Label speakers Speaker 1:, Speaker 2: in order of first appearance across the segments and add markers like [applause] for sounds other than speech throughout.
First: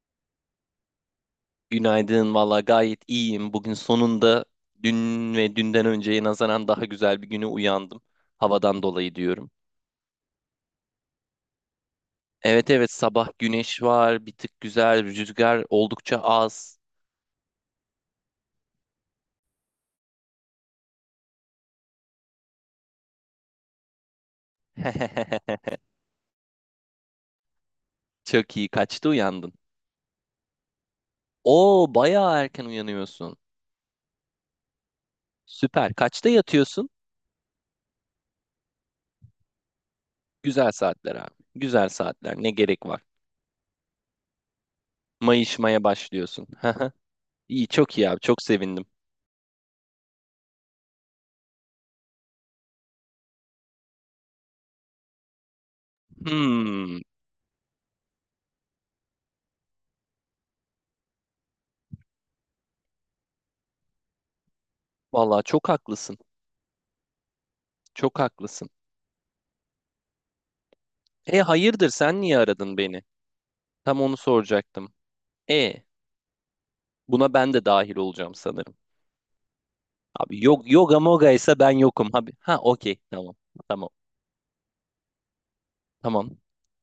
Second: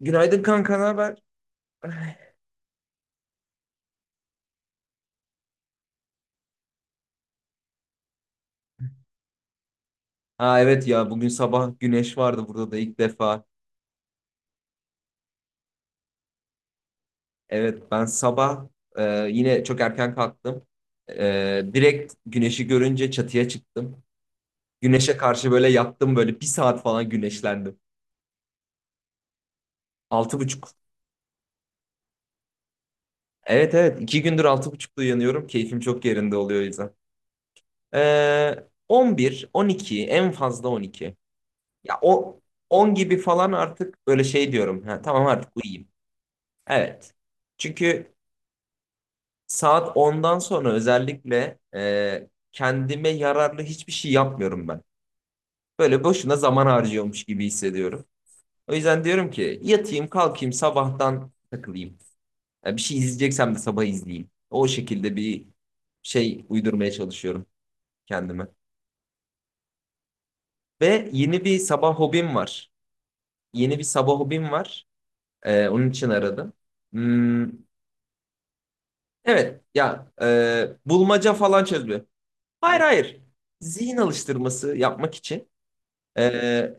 Speaker 1: Günaydın kanka, ne haber?
Speaker 2: Günaydın valla gayet iyiyim. Bugün sonunda dün ve dünden önceye nazaran daha güzel bir güne uyandım. Havadan dolayı diyorum.
Speaker 1: Ha evet ya bugün sabah güneş vardı
Speaker 2: Evet
Speaker 1: burada da
Speaker 2: evet
Speaker 1: ilk
Speaker 2: sabah
Speaker 1: defa.
Speaker 2: güneş var, bir tık güzel, rüzgar oldukça az.
Speaker 1: Evet ben sabah e, yine çok erken kalktım. Direkt güneşi görünce çatıya çıktım. Güneşe karşı böyle
Speaker 2: [laughs]
Speaker 1: yattım, böyle bir saat falan güneşlendim.
Speaker 2: Çok iyi, kaçta uyandın?
Speaker 1: Altı buçuk.
Speaker 2: Oo bayağı erken uyanıyorsun.
Speaker 1: Evet, evet, iki gündür altı buçukta uyanıyorum. Keyfim
Speaker 2: Süper,
Speaker 1: çok
Speaker 2: kaçta
Speaker 1: yerinde oluyor o
Speaker 2: yatıyorsun?
Speaker 1: yüzden. E, 11, 12, en fazla
Speaker 2: Güzel saatler
Speaker 1: 12.
Speaker 2: abi. Güzel
Speaker 1: Ya
Speaker 2: saatler,
Speaker 1: o
Speaker 2: ne gerek
Speaker 1: 10
Speaker 2: var?
Speaker 1: gibi falan artık böyle şey diyorum. Ha, tamam artık
Speaker 2: Mayışmaya
Speaker 1: uyuyayım.
Speaker 2: başlıyorsun. [laughs]
Speaker 1: Evet.
Speaker 2: İyi, çok iyi
Speaker 1: Çünkü
Speaker 2: abi, çok sevindim.
Speaker 1: saat ondan sonra özellikle kendime yararlı hiçbir şey yapmıyorum ben. Böyle boşuna zaman
Speaker 2: Hmm,
Speaker 1: harcıyormuş gibi hissediyorum. O yüzden diyorum ki yatayım kalkayım sabahtan takılayım. Ya bir şey izleyeceksem de sabah izleyeyim. O şekilde
Speaker 2: valla
Speaker 1: bir
Speaker 2: çok haklısın.
Speaker 1: şey uydurmaya çalışıyorum
Speaker 2: Çok
Speaker 1: kendime.
Speaker 2: haklısın.
Speaker 1: Ve
Speaker 2: E
Speaker 1: yeni bir
Speaker 2: hayırdır,
Speaker 1: sabah
Speaker 2: sen niye
Speaker 1: hobim var.
Speaker 2: aradın beni?
Speaker 1: Yeni bir
Speaker 2: Tam
Speaker 1: sabah
Speaker 2: onu
Speaker 1: hobim var.
Speaker 2: soracaktım. E,
Speaker 1: Onun için aradım.
Speaker 2: buna ben
Speaker 1: Hmm,
Speaker 2: de dahil olacağım sanırım.
Speaker 1: evet ya,
Speaker 2: Abi yok, yoga moga
Speaker 1: bulmaca
Speaker 2: ise
Speaker 1: falan
Speaker 2: ben
Speaker 1: çözme.
Speaker 2: yokum abi. Ha
Speaker 1: Hayır,
Speaker 2: okey,
Speaker 1: hayır.
Speaker 2: tamam. Tamam.
Speaker 1: Zihin alıştırması yapmak için
Speaker 2: Tamam.
Speaker 1: Ee,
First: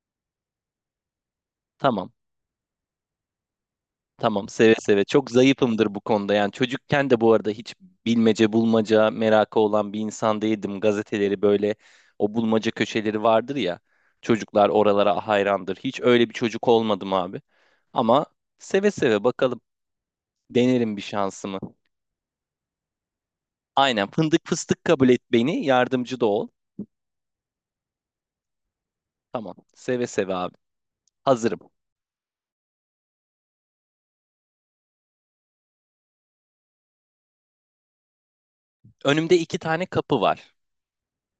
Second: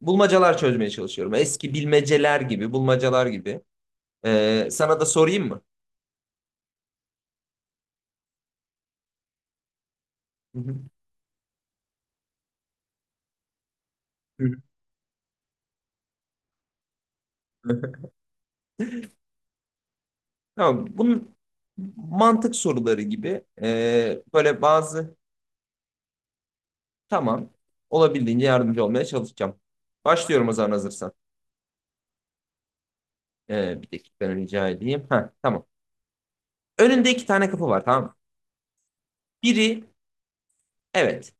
Speaker 1: bulmacalar çözmeye çalışıyorum. Eski
Speaker 2: Tamam.
Speaker 1: bilmeceler gibi, bulmacalar gibi.
Speaker 2: Tamam, seve
Speaker 1: Sana
Speaker 2: seve.
Speaker 1: da
Speaker 2: Çok
Speaker 1: sorayım mı?
Speaker 2: zayıfımdır bu konuda. Yani çocukken de bu arada hiç bilmece bulmaca merakı olan bir insan değildim.
Speaker 1: [laughs]
Speaker 2: Gazeteleri böyle, o bulmaca köşeleri vardır ya.
Speaker 1: Hı hı.
Speaker 2: Çocuklar oralara hayrandır. Hiç öyle bir çocuk olmadım abi. Ama seve seve, bakalım,
Speaker 1: Tamam.
Speaker 2: denerim bir
Speaker 1: Bunun
Speaker 2: şansımı.
Speaker 1: mantık soruları gibi
Speaker 2: Aynen, fındık
Speaker 1: böyle
Speaker 2: fıstık, kabul
Speaker 1: bazı
Speaker 2: et beni, yardımcı da ol.
Speaker 1: tamam olabildiğince yardımcı olmaya çalışacağım.
Speaker 2: Tamam, seve seve
Speaker 1: Başlıyorum o
Speaker 2: abi,
Speaker 1: zaman hazırsan.
Speaker 2: hazırım.
Speaker 1: Bir dakika rica edeyim. Ha, tamam. Önünde iki tane kapı var, tamam mı?
Speaker 2: Önümde iki tane
Speaker 1: Biri
Speaker 2: kapı var.
Speaker 1: evet.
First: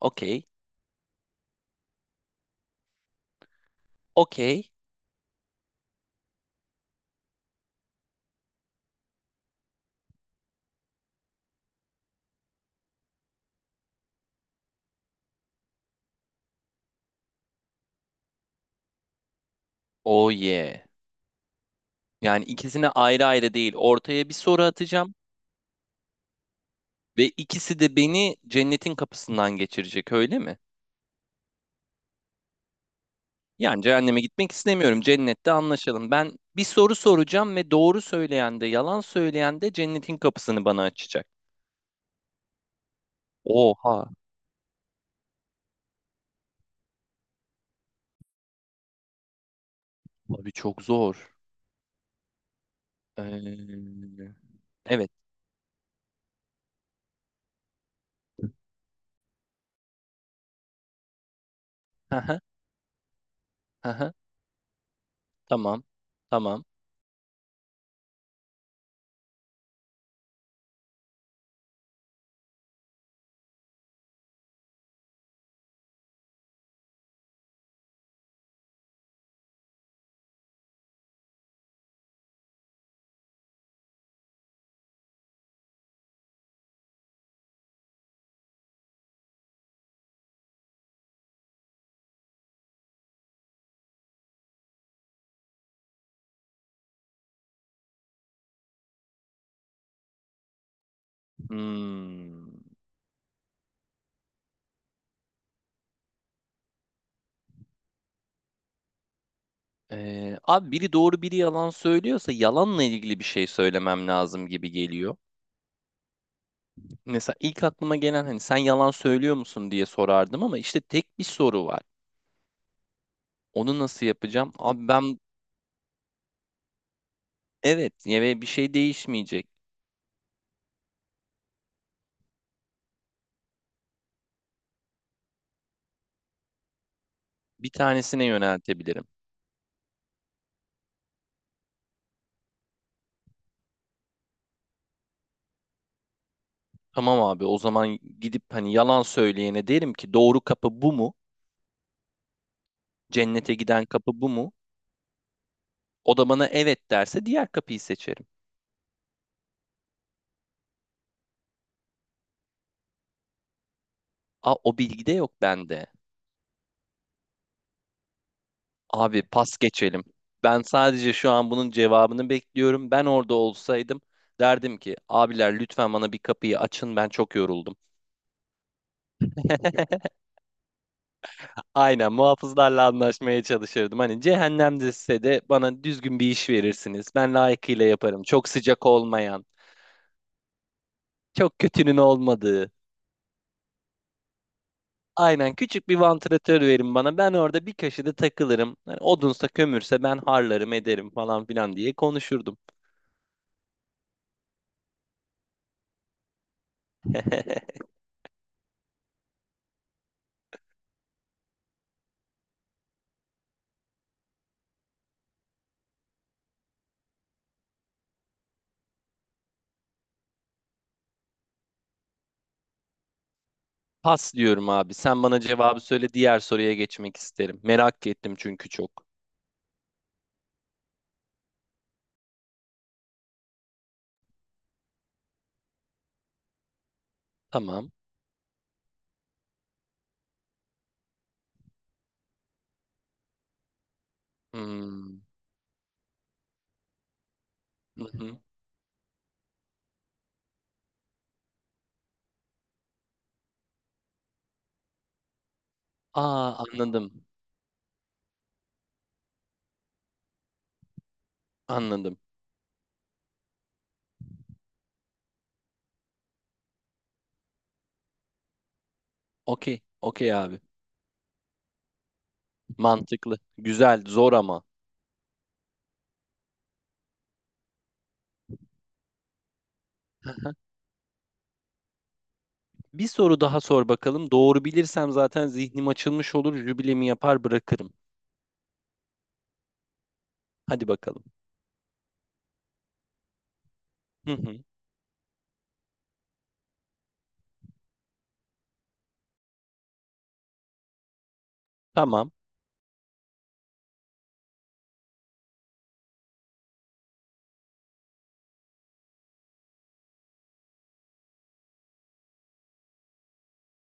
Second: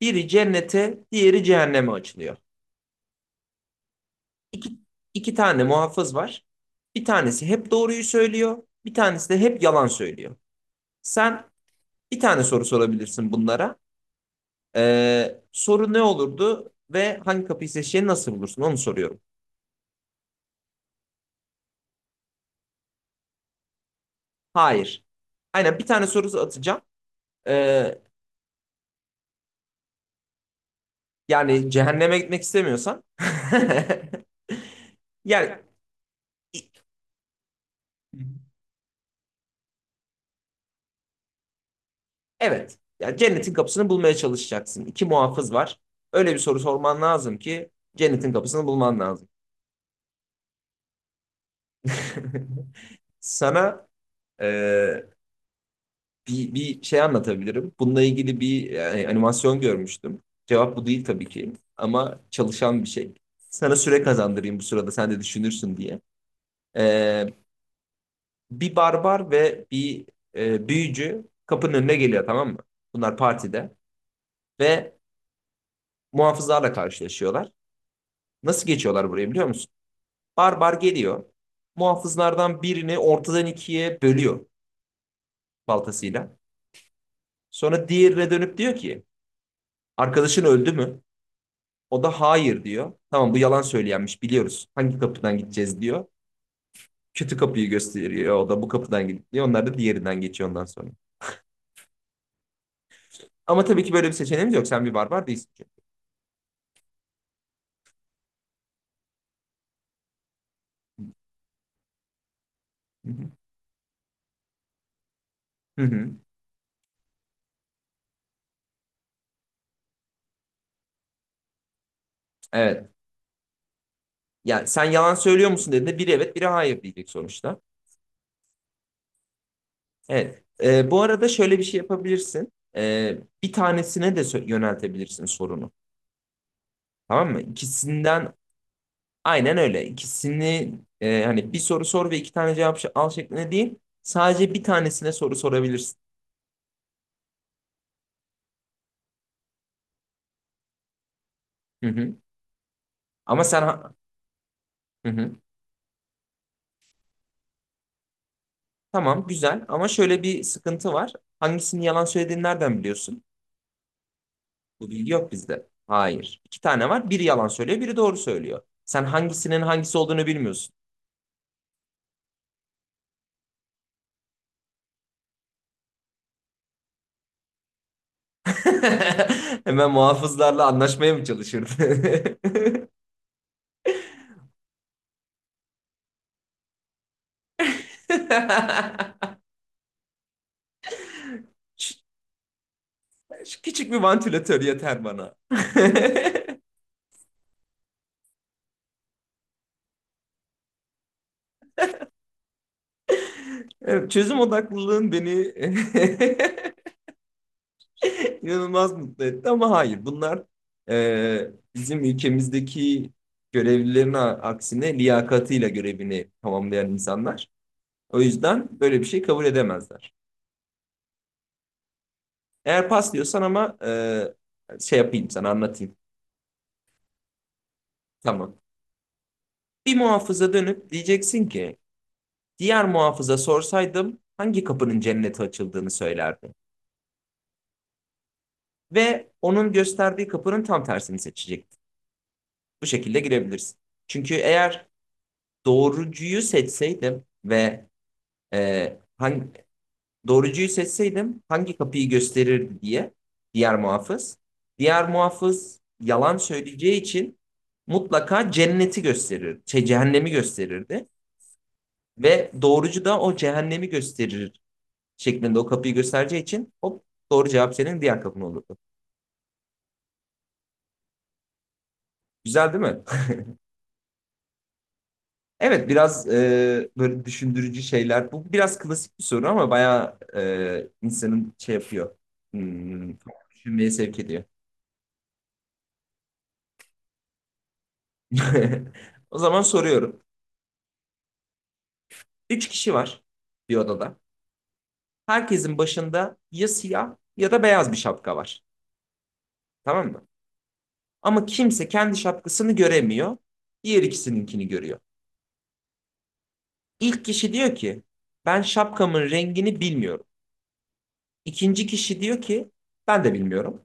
Speaker 1: Biri cennete, diğeri cehenneme açılıyor. İki,
Speaker 2: okey,
Speaker 1: iki tane muhafız var. Bir tanesi hep doğruyu söylüyor. Bir tanesi de hep yalan söylüyor. Sen bir tane soru sorabilirsin bunlara. Soru ne olurdu ve hangi kapıyı seçeceğini nasıl bulursun onu soruyorum.
Speaker 2: oh yeah. Yani ikisine ayrı ayrı değil, ortaya bir soru
Speaker 1: Hayır.
Speaker 2: atacağım.
Speaker 1: Aynen, bir tane soru atacağım.
Speaker 2: Ve ikisi de
Speaker 1: Ee,
Speaker 2: beni cennetin kapısından geçirecek, öyle mi?
Speaker 1: yani cehenneme gitmek istemiyorsan.
Speaker 2: Yani
Speaker 1: [laughs]
Speaker 2: cehenneme gitmek istemiyorum, cennette
Speaker 1: Yani
Speaker 2: anlaşalım. Ben bir soru soracağım ve doğru söyleyen de yalan söyleyen de cennetin kapısını bana açacak.
Speaker 1: evet. Yani cennetin kapısını
Speaker 2: Oha
Speaker 1: bulmaya çalışacaksın. İki muhafız var. Öyle bir soru sorman lazım ki cennetin kapısını bulman lazım.
Speaker 2: abi, çok zor.
Speaker 1: [laughs] Sana
Speaker 2: Ee,
Speaker 1: e,
Speaker 2: evet.
Speaker 1: bir şey anlatabilirim. Bununla ilgili bir yani, animasyon görmüştüm. Cevap bu değil tabii ki ama
Speaker 2: [laughs]
Speaker 1: çalışan bir şey. Sana süre kazandırayım bu sırada sen de düşünürsün
Speaker 2: Tamam.
Speaker 1: diye.
Speaker 2: Tamam.
Speaker 1: E, bir barbar ve bir büyücü kapının önüne geliyor, tamam mı? Bunlar partide ve muhafızlarla karşılaşıyorlar. Nasıl geçiyorlar buraya biliyor musun? Barbar geliyor. Muhafızlardan birini ortadan ikiye bölüyor baltasıyla. Sonra diğerine dönüp diyor ki arkadaşın öldü mü? O da hayır diyor. Tamam, bu yalan söyleyenmiş, biliyoruz. Hangi kapıdan gideceğiz diyor. Kötü kapıyı gösteriyor, o da bu kapıdan gidip diyor. Onlar da diğerinden geçiyor ondan sonra.
Speaker 2: Hmm.
Speaker 1: Ama tabii ki böyle bir seçeneğimiz yok. Sen bir barbar değilsin çünkü.
Speaker 2: Abi, biri doğru biri yalan söylüyorsa yalanla
Speaker 1: Hı
Speaker 2: ilgili bir
Speaker 1: hı.
Speaker 2: şey söylemem lazım gibi geliyor.
Speaker 1: Hı hı.
Speaker 2: Mesela ilk aklıma gelen, hani sen yalan söylüyor musun diye sorardım, ama işte tek bir soru var.
Speaker 1: Evet.
Speaker 2: Onu nasıl yapacağım?
Speaker 1: Yani sen
Speaker 2: Abi
Speaker 1: yalan
Speaker 2: ben
Speaker 1: söylüyor musun dediğinde biri evet biri hayır diyecek sonuçta.
Speaker 2: evet, ve bir şey değişmeyecek.
Speaker 1: Evet. Bu arada şöyle bir şey yapabilirsin. Bir tanesine de yöneltebilirsin sorunu. Tamam mı?
Speaker 2: Bir tanesine
Speaker 1: İkisinden
Speaker 2: yöneltebilirim.
Speaker 1: aynen öyle. İkisini hani bir soru sor ve iki tane cevap al şeklinde değil. Sadece bir tanesine soru sorabilirsin.
Speaker 2: Tamam abi, o zaman gidip hani yalan söyleyene derim ki, doğru kapı bu mu?
Speaker 1: Hı hı. Ama
Speaker 2: Cennete
Speaker 1: sen
Speaker 2: giden
Speaker 1: ha-
Speaker 2: kapı bu mu?
Speaker 1: hı hı.
Speaker 2: O da bana evet derse diğer kapıyı seçerim.
Speaker 1: Tamam güzel ama şöyle bir sıkıntı var. Hangisini yalan söylediğini nereden biliyorsun?
Speaker 2: Aa, o
Speaker 1: Bu
Speaker 2: bilgi
Speaker 1: bilgi
Speaker 2: de
Speaker 1: yok
Speaker 2: yok
Speaker 1: bizde.
Speaker 2: bende.
Speaker 1: Hayır. İki tane var. Biri yalan söylüyor, biri doğru söylüyor. Sen
Speaker 2: Abi pas
Speaker 1: hangisinin hangisi
Speaker 2: geçelim.
Speaker 1: olduğunu
Speaker 2: Ben
Speaker 1: bilmiyorsun.
Speaker 2: sadece şu an bunun cevabını bekliyorum. Ben orada olsaydım derdim ki, abiler lütfen bana bir kapıyı açın, ben çok yoruldum.
Speaker 1: [laughs] Hemen
Speaker 2: [laughs]
Speaker 1: muhafızlarla anlaşmaya mı
Speaker 2: Aynen, muhafızlarla
Speaker 1: çalışırdın?
Speaker 2: anlaşmaya çalışırdım. Hani cehennemde size de, bana düzgün bir iş verirsiniz, ben layıkıyla yaparım. Çok sıcak
Speaker 1: [laughs]
Speaker 2: olmayan, çok
Speaker 1: Şu-
Speaker 2: kötünün olmadığı.
Speaker 1: şu küçük bir vantilatör yeter bana.
Speaker 2: Aynen,
Speaker 1: [laughs]
Speaker 2: küçük bir vantilatör verin bana. Ben orada bir köşede takılırım. Yani odunsa kömürse ben harlarım ederim falan filan diye konuşurdum.
Speaker 1: Evet, çözüm odaklılığın beni
Speaker 2: [laughs]
Speaker 1: [laughs] inanılmaz mutlu etti ama hayır, bunlar bizim ülkemizdeki görevlilerin aksine liyakatıyla görevini tamamlayan insanlar. O yüzden böyle bir şey kabul edemezler. Eğer pas diyorsan ama
Speaker 2: Pas diyorum abi.
Speaker 1: şey
Speaker 2: Sen
Speaker 1: yapayım,
Speaker 2: bana
Speaker 1: sana
Speaker 2: cevabı
Speaker 1: anlatayım.
Speaker 2: söyle. Diğer soruya geçmek isterim. Merak ettim
Speaker 1: Tamam.
Speaker 2: çünkü çok.
Speaker 1: Bir muhafıza dönüp diyeceksin ki diğer muhafıza sorsaydım hangi kapının cennete açıldığını söylerdi.
Speaker 2: Tamam.
Speaker 1: Ve onun gösterdiği kapının tam tersini seçecekti. Bu şekilde girebilirsin. Çünkü eğer
Speaker 2: Hmm.
Speaker 1: doğrucuyu seçseydim ve
Speaker 2: Hı hı.
Speaker 1: e, hangi, doğrucuyu seçseydim hangi kapıyı gösterirdi diye diğer muhafız. Diğer muhafız yalan
Speaker 2: Aa,
Speaker 1: söyleyeceği
Speaker 2: anladım.
Speaker 1: için mutlaka cenneti gösterir, şey, cehennemi gösterirdi.
Speaker 2: Anladım.
Speaker 1: Ve doğrucu da o cehennemi gösterir şeklinde o kapıyı göstereceği için hop, doğru cevap senin diğer kapın olurdu.
Speaker 2: Okey. Okey abi.
Speaker 1: Güzel değil mi?
Speaker 2: Mantıklı. Güzel. Zor ama.
Speaker 1: Evet, biraz böyle düşündürücü şeyler. Bu biraz klasik bir soru ama bayağı
Speaker 2: Hı hı.
Speaker 1: insanın şey yapıyor.
Speaker 2: Bir
Speaker 1: Hmm,
Speaker 2: soru daha sor
Speaker 1: düşünmeye sevk
Speaker 2: bakalım.
Speaker 1: ediyor.
Speaker 2: Doğru bilirsem zaten zihnim açılmış olur. Jübilemi yapar bırakırım.
Speaker 1: [laughs] O zaman soruyorum.
Speaker 2: Hadi bakalım.
Speaker 1: Üç kişi var bir odada.
Speaker 2: Hı hı.
Speaker 1: Herkesin başında ya siyah ya da beyaz bir şapka var. Tamam mı? Ama kimse kendi
Speaker 2: Tamam.
Speaker 1: şapkasını göremiyor. Diğer ikisininkini görüyor. İlk kişi diyor ki ben şapkamın rengini bilmiyorum. İkinci kişi diyor ki ben de bilmiyorum.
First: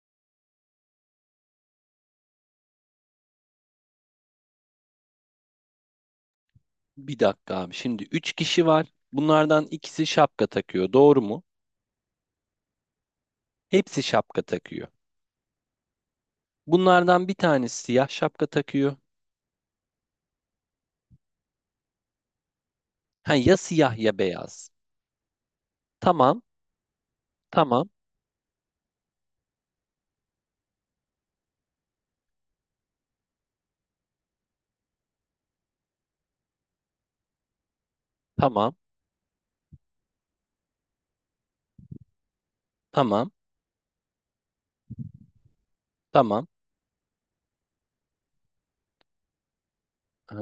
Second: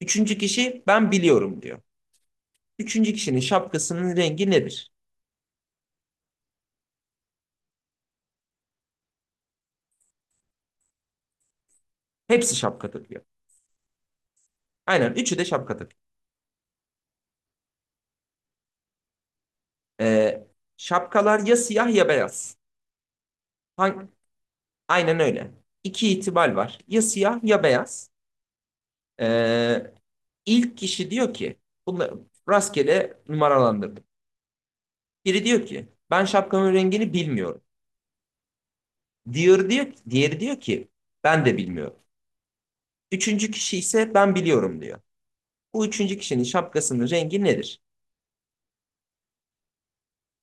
Speaker 1: Üçüncü kişi ben biliyorum diyor. Üçüncü kişinin şapkasının rengi nedir?
Speaker 2: Bir dakika abi. Şimdi üç kişi var. Bunlardan ikisi şapka takıyor, doğru mu?
Speaker 1: Hepsi şapka takıyor.
Speaker 2: Hepsi şapka takıyor.
Speaker 1: Aynen üçü de şapka
Speaker 2: Bunlardan bir tanesi siyah şapka takıyor.
Speaker 1: Ee, şapkalar ya siyah ya beyaz.
Speaker 2: Ha, ya siyah
Speaker 1: Hang-
Speaker 2: ya beyaz.
Speaker 1: Aynen öyle. İki
Speaker 2: Tamam,
Speaker 1: ihtimal var. Ya siyah ya
Speaker 2: tamam,
Speaker 1: beyaz. Ee, ilk kişi diyor ki, bunları rastgele numaralandırdım. Biri diyor ki ben şapkamın rengini bilmiyorum.
Speaker 2: tamam,
Speaker 1: Diğeri diyor ki ben de bilmiyorum.
Speaker 2: tamam,
Speaker 1: Üçüncü kişi ise ben biliyorum diyor. Bu üçüncü kişinin
Speaker 2: tamam.
Speaker 1: şapkasının rengi nedir?
Speaker 2: Ee,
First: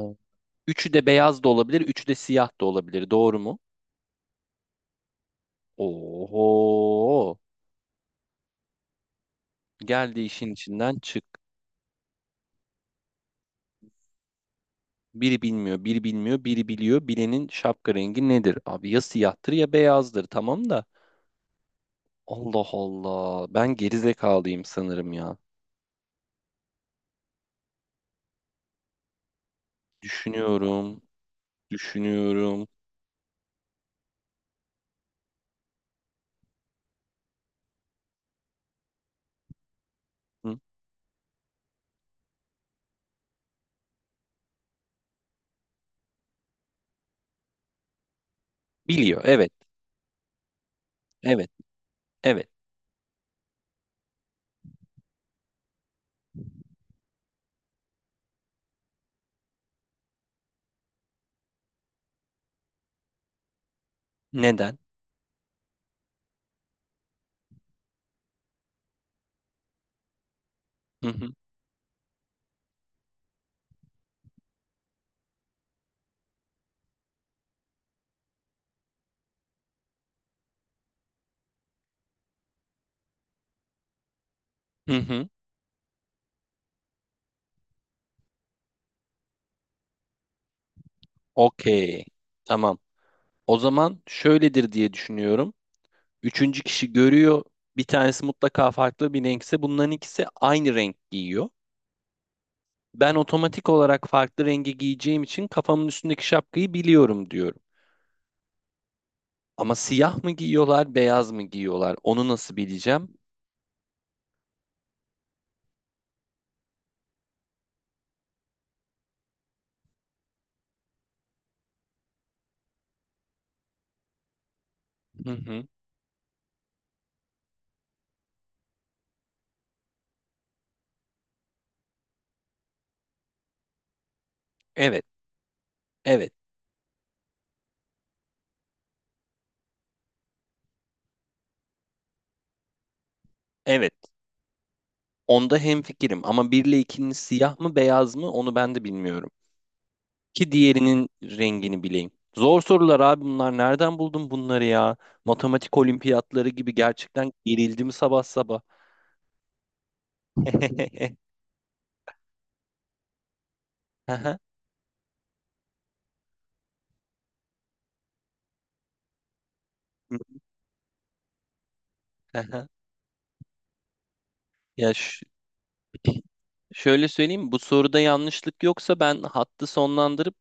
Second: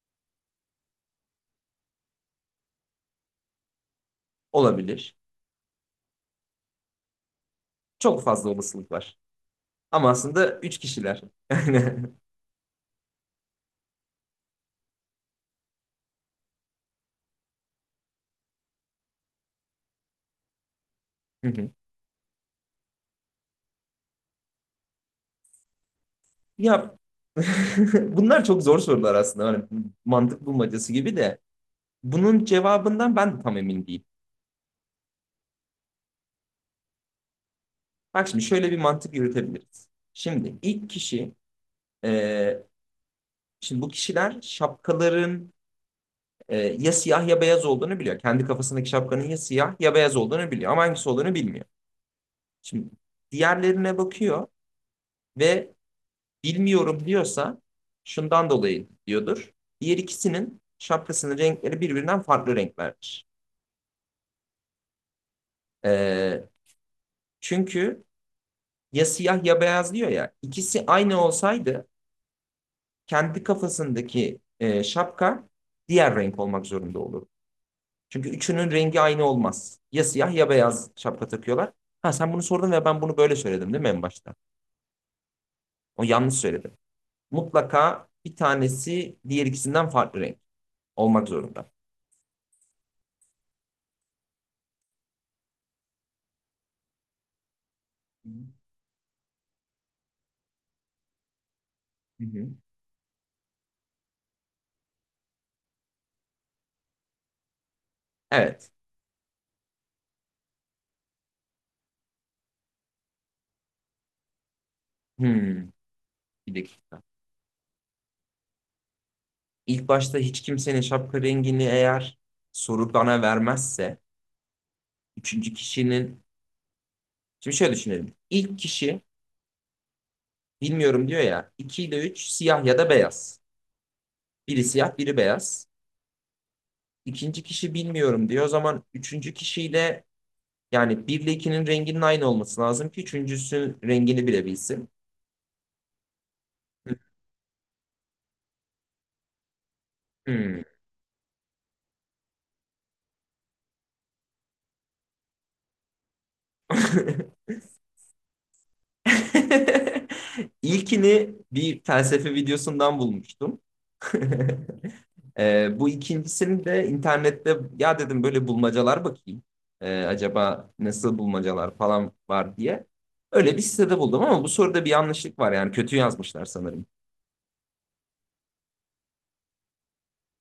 Speaker 2: üçü de beyaz da olabilir, üçü de siyah da olabilir, doğru mu?
Speaker 1: Olabilir.
Speaker 2: Oho!
Speaker 1: Çok fazla olasılık var. Ama
Speaker 2: Geldi, işin
Speaker 1: aslında üç
Speaker 2: içinden
Speaker 1: kişiler.
Speaker 2: çık.
Speaker 1: [laughs] Aynen.
Speaker 2: Biri bilmiyor, biri bilmiyor, biri biliyor. Bilenin şapka rengi nedir? Abi ya siyahtır ya beyazdır. Tamam da.
Speaker 1: Hı hı.
Speaker 2: Allah Allah. Ben gerizekalıyım sanırım ya.
Speaker 1: Ya [laughs] bunlar çok zor sorular aslında. Hani mantık bulmacası
Speaker 2: Düşünüyorum,
Speaker 1: gibi de bunun
Speaker 2: düşünüyorum.
Speaker 1: cevabından ben de tam emin değilim. Bak şimdi şöyle bir mantık yürütebiliriz. Şimdi
Speaker 2: Hı.
Speaker 1: ilk kişi e, şimdi bu kişiler şapkaların ya siyah ya beyaz olduğunu biliyor. Kendi kafasındaki
Speaker 2: Biliyor.
Speaker 1: şapkanın ya
Speaker 2: Evet,
Speaker 1: siyah ya beyaz olduğunu biliyor ama hangisi olduğunu
Speaker 2: evet,
Speaker 1: bilmiyor.
Speaker 2: evet.
Speaker 1: Şimdi diğerlerine bakıyor ve bilmiyorum diyorsa şundan dolayı diyordur. Diğer ikisinin şapkasının renkleri birbirinden farklı renklerdir.
Speaker 2: Neden?
Speaker 1: Ee, çünkü ya siyah ya beyaz diyor ya. İkisi
Speaker 2: Hı
Speaker 1: aynı
Speaker 2: hı,
Speaker 1: olsaydı kendi kafasındaki şapka diğer renk olmak zorunda olur. Çünkü üçünün rengi aynı olmaz. Ya siyah ya beyaz şapka takıyorlar. Ha sen bunu sordun ve ben bunu böyle söyledim değil mi en başta?
Speaker 2: hı hı.
Speaker 1: O yanlış söyledim. Mutlaka bir tanesi diğer ikisinden farklı renk olmak zorunda.
Speaker 2: Okey. Tamam. O zaman şöyledir diye düşünüyorum. Üçüncü kişi görüyor. Bir tanesi mutlaka farklı bir renkse, bunların ikisi aynı renk giyiyor.
Speaker 1: Hı hı.
Speaker 2: Ben otomatik olarak farklı rengi giyeceğim için kafamın üstündeki şapkayı biliyorum diyorum.
Speaker 1: Evet.
Speaker 2: Ama siyah mı giyiyorlar, beyaz mı giyiyorlar? Onu nasıl bileceğim?
Speaker 1: Hmm, bir dakika. İlk başta hiç kimsenin şapka rengini eğer soru bana vermezse
Speaker 2: Hı
Speaker 1: üçüncü
Speaker 2: hı.
Speaker 1: kişinin şimdi şöyle düşünelim. İlk kişi bilmiyorum diyor ya, 2 ile 3 siyah ya da beyaz. Biri siyah
Speaker 2: Evet,
Speaker 1: biri beyaz.
Speaker 2: evet,
Speaker 1: İkinci kişi bilmiyorum diyor. O zaman üçüncü kişiyle yani 1 ile 2'nin renginin aynı olması lazım ki üçüncüsünün
Speaker 2: evet.
Speaker 1: rengini bilebilsin.
Speaker 2: Onda hemfikirim ama 1 ile 2'nin siyah mı, beyaz mı onu ben de bilmiyorum. Ki
Speaker 1: Hmm.
Speaker 2: diğerinin rengini bileyim. Zor sorular abi bunlar. Nereden buldun bunları ya? Matematik olimpiyatları gibi, gerçekten
Speaker 1: [laughs]
Speaker 2: gerildim sabah sabah. [laughs]
Speaker 1: İlkini bir felsefe videosundan bulmuştum. [laughs]
Speaker 2: Aha,
Speaker 1: Bu ikincisini de internette ya dedim böyle bulmacalar bakayım. Acaba nasıl bulmacalar falan var
Speaker 2: aha.
Speaker 1: diye. Öyle bir sitede buldum ama bu soruda bir
Speaker 2: Ya ş-
Speaker 1: yanlışlık var, yani kötü yazmışlar sanırım.
Speaker 2: şöyle söyleyeyim, bu soruda yanlışlık yoksa ben hattı sonlandırıp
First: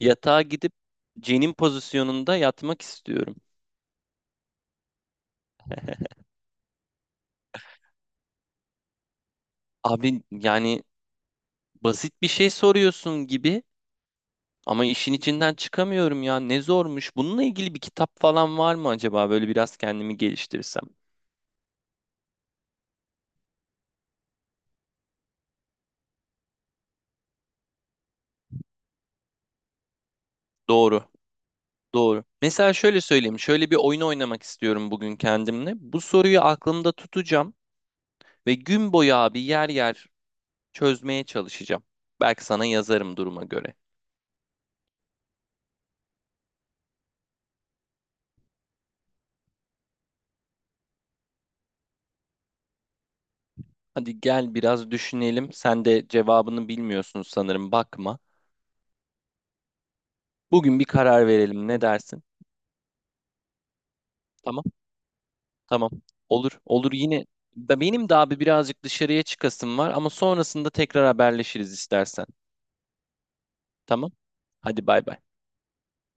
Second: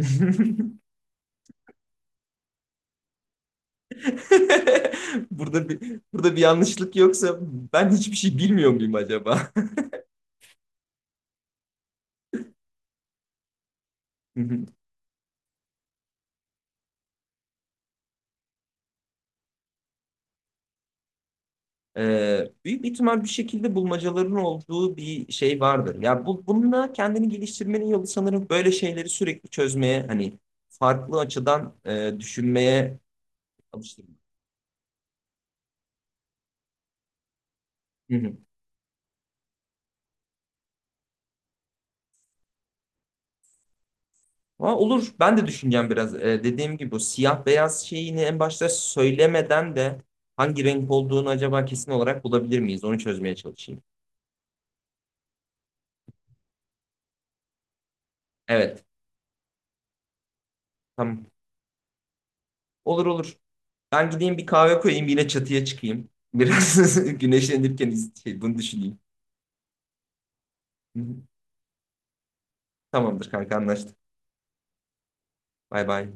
Speaker 2: yatağa gidip cenin pozisyonunda yatmak istiyorum.
Speaker 1: Burada bir yanlışlık yoksa ben hiçbir şey bilmiyor muyum acaba?
Speaker 2: Abi yani basit bir şey soruyorsun gibi,
Speaker 1: [laughs]
Speaker 2: ama işin içinden çıkamıyorum ya, ne zormuş. Bununla ilgili bir kitap falan var mı acaba, böyle biraz kendimi geliştirsem?
Speaker 1: Büyük bir ihtimal bir şekilde bulmacaların olduğu bir şey vardır. Ya bu, bununla kendini geliştirmenin yolu sanırım böyle şeyleri sürekli çözmeye, hani
Speaker 2: Doğru.
Speaker 1: farklı açıdan
Speaker 2: Doğru. Mesela
Speaker 1: düşünmeye
Speaker 2: şöyle söyleyeyim. Şöyle bir oyun
Speaker 1: alıştırma.
Speaker 2: oynamak istiyorum bugün kendimle. Bu soruyu aklımda tutacağım
Speaker 1: Hı hı.
Speaker 2: ve gün boyu abi yer yer çözmeye çalışacağım. Belki sana yazarım duruma göre.
Speaker 1: Ama olur. Ben de düşüneceğim biraz. Dediğim gibi bu siyah beyaz şeyini en başta söylemeden de hangi renk olduğunu acaba kesin olarak bulabilir miyiz? Onu çözmeye çalışayım.
Speaker 2: Hadi gel biraz düşünelim. Sen de cevabını bilmiyorsun sanırım. Bakma.
Speaker 1: Evet.
Speaker 2: Bugün bir
Speaker 1: Tamam.
Speaker 2: karar verelim, ne dersin?
Speaker 1: Olur, olur. Ben gideyim bir
Speaker 2: Tamam.
Speaker 1: kahve koyayım yine çatıya
Speaker 2: Tamam.
Speaker 1: çıkayım.
Speaker 2: Olur. Olur
Speaker 1: Biraz [laughs]
Speaker 2: yine. Da
Speaker 1: güneşlenirken
Speaker 2: benim de abi
Speaker 1: bunu
Speaker 2: birazcık
Speaker 1: düşüneyim.
Speaker 2: dışarıya çıkasım var, ama sonrasında
Speaker 1: Hı
Speaker 2: tekrar
Speaker 1: hı.
Speaker 2: haberleşiriz istersen.
Speaker 1: Tamamdır kanka, anlaştık.
Speaker 2: Tamam. Hadi bay bay.
Speaker 1: Bay bay.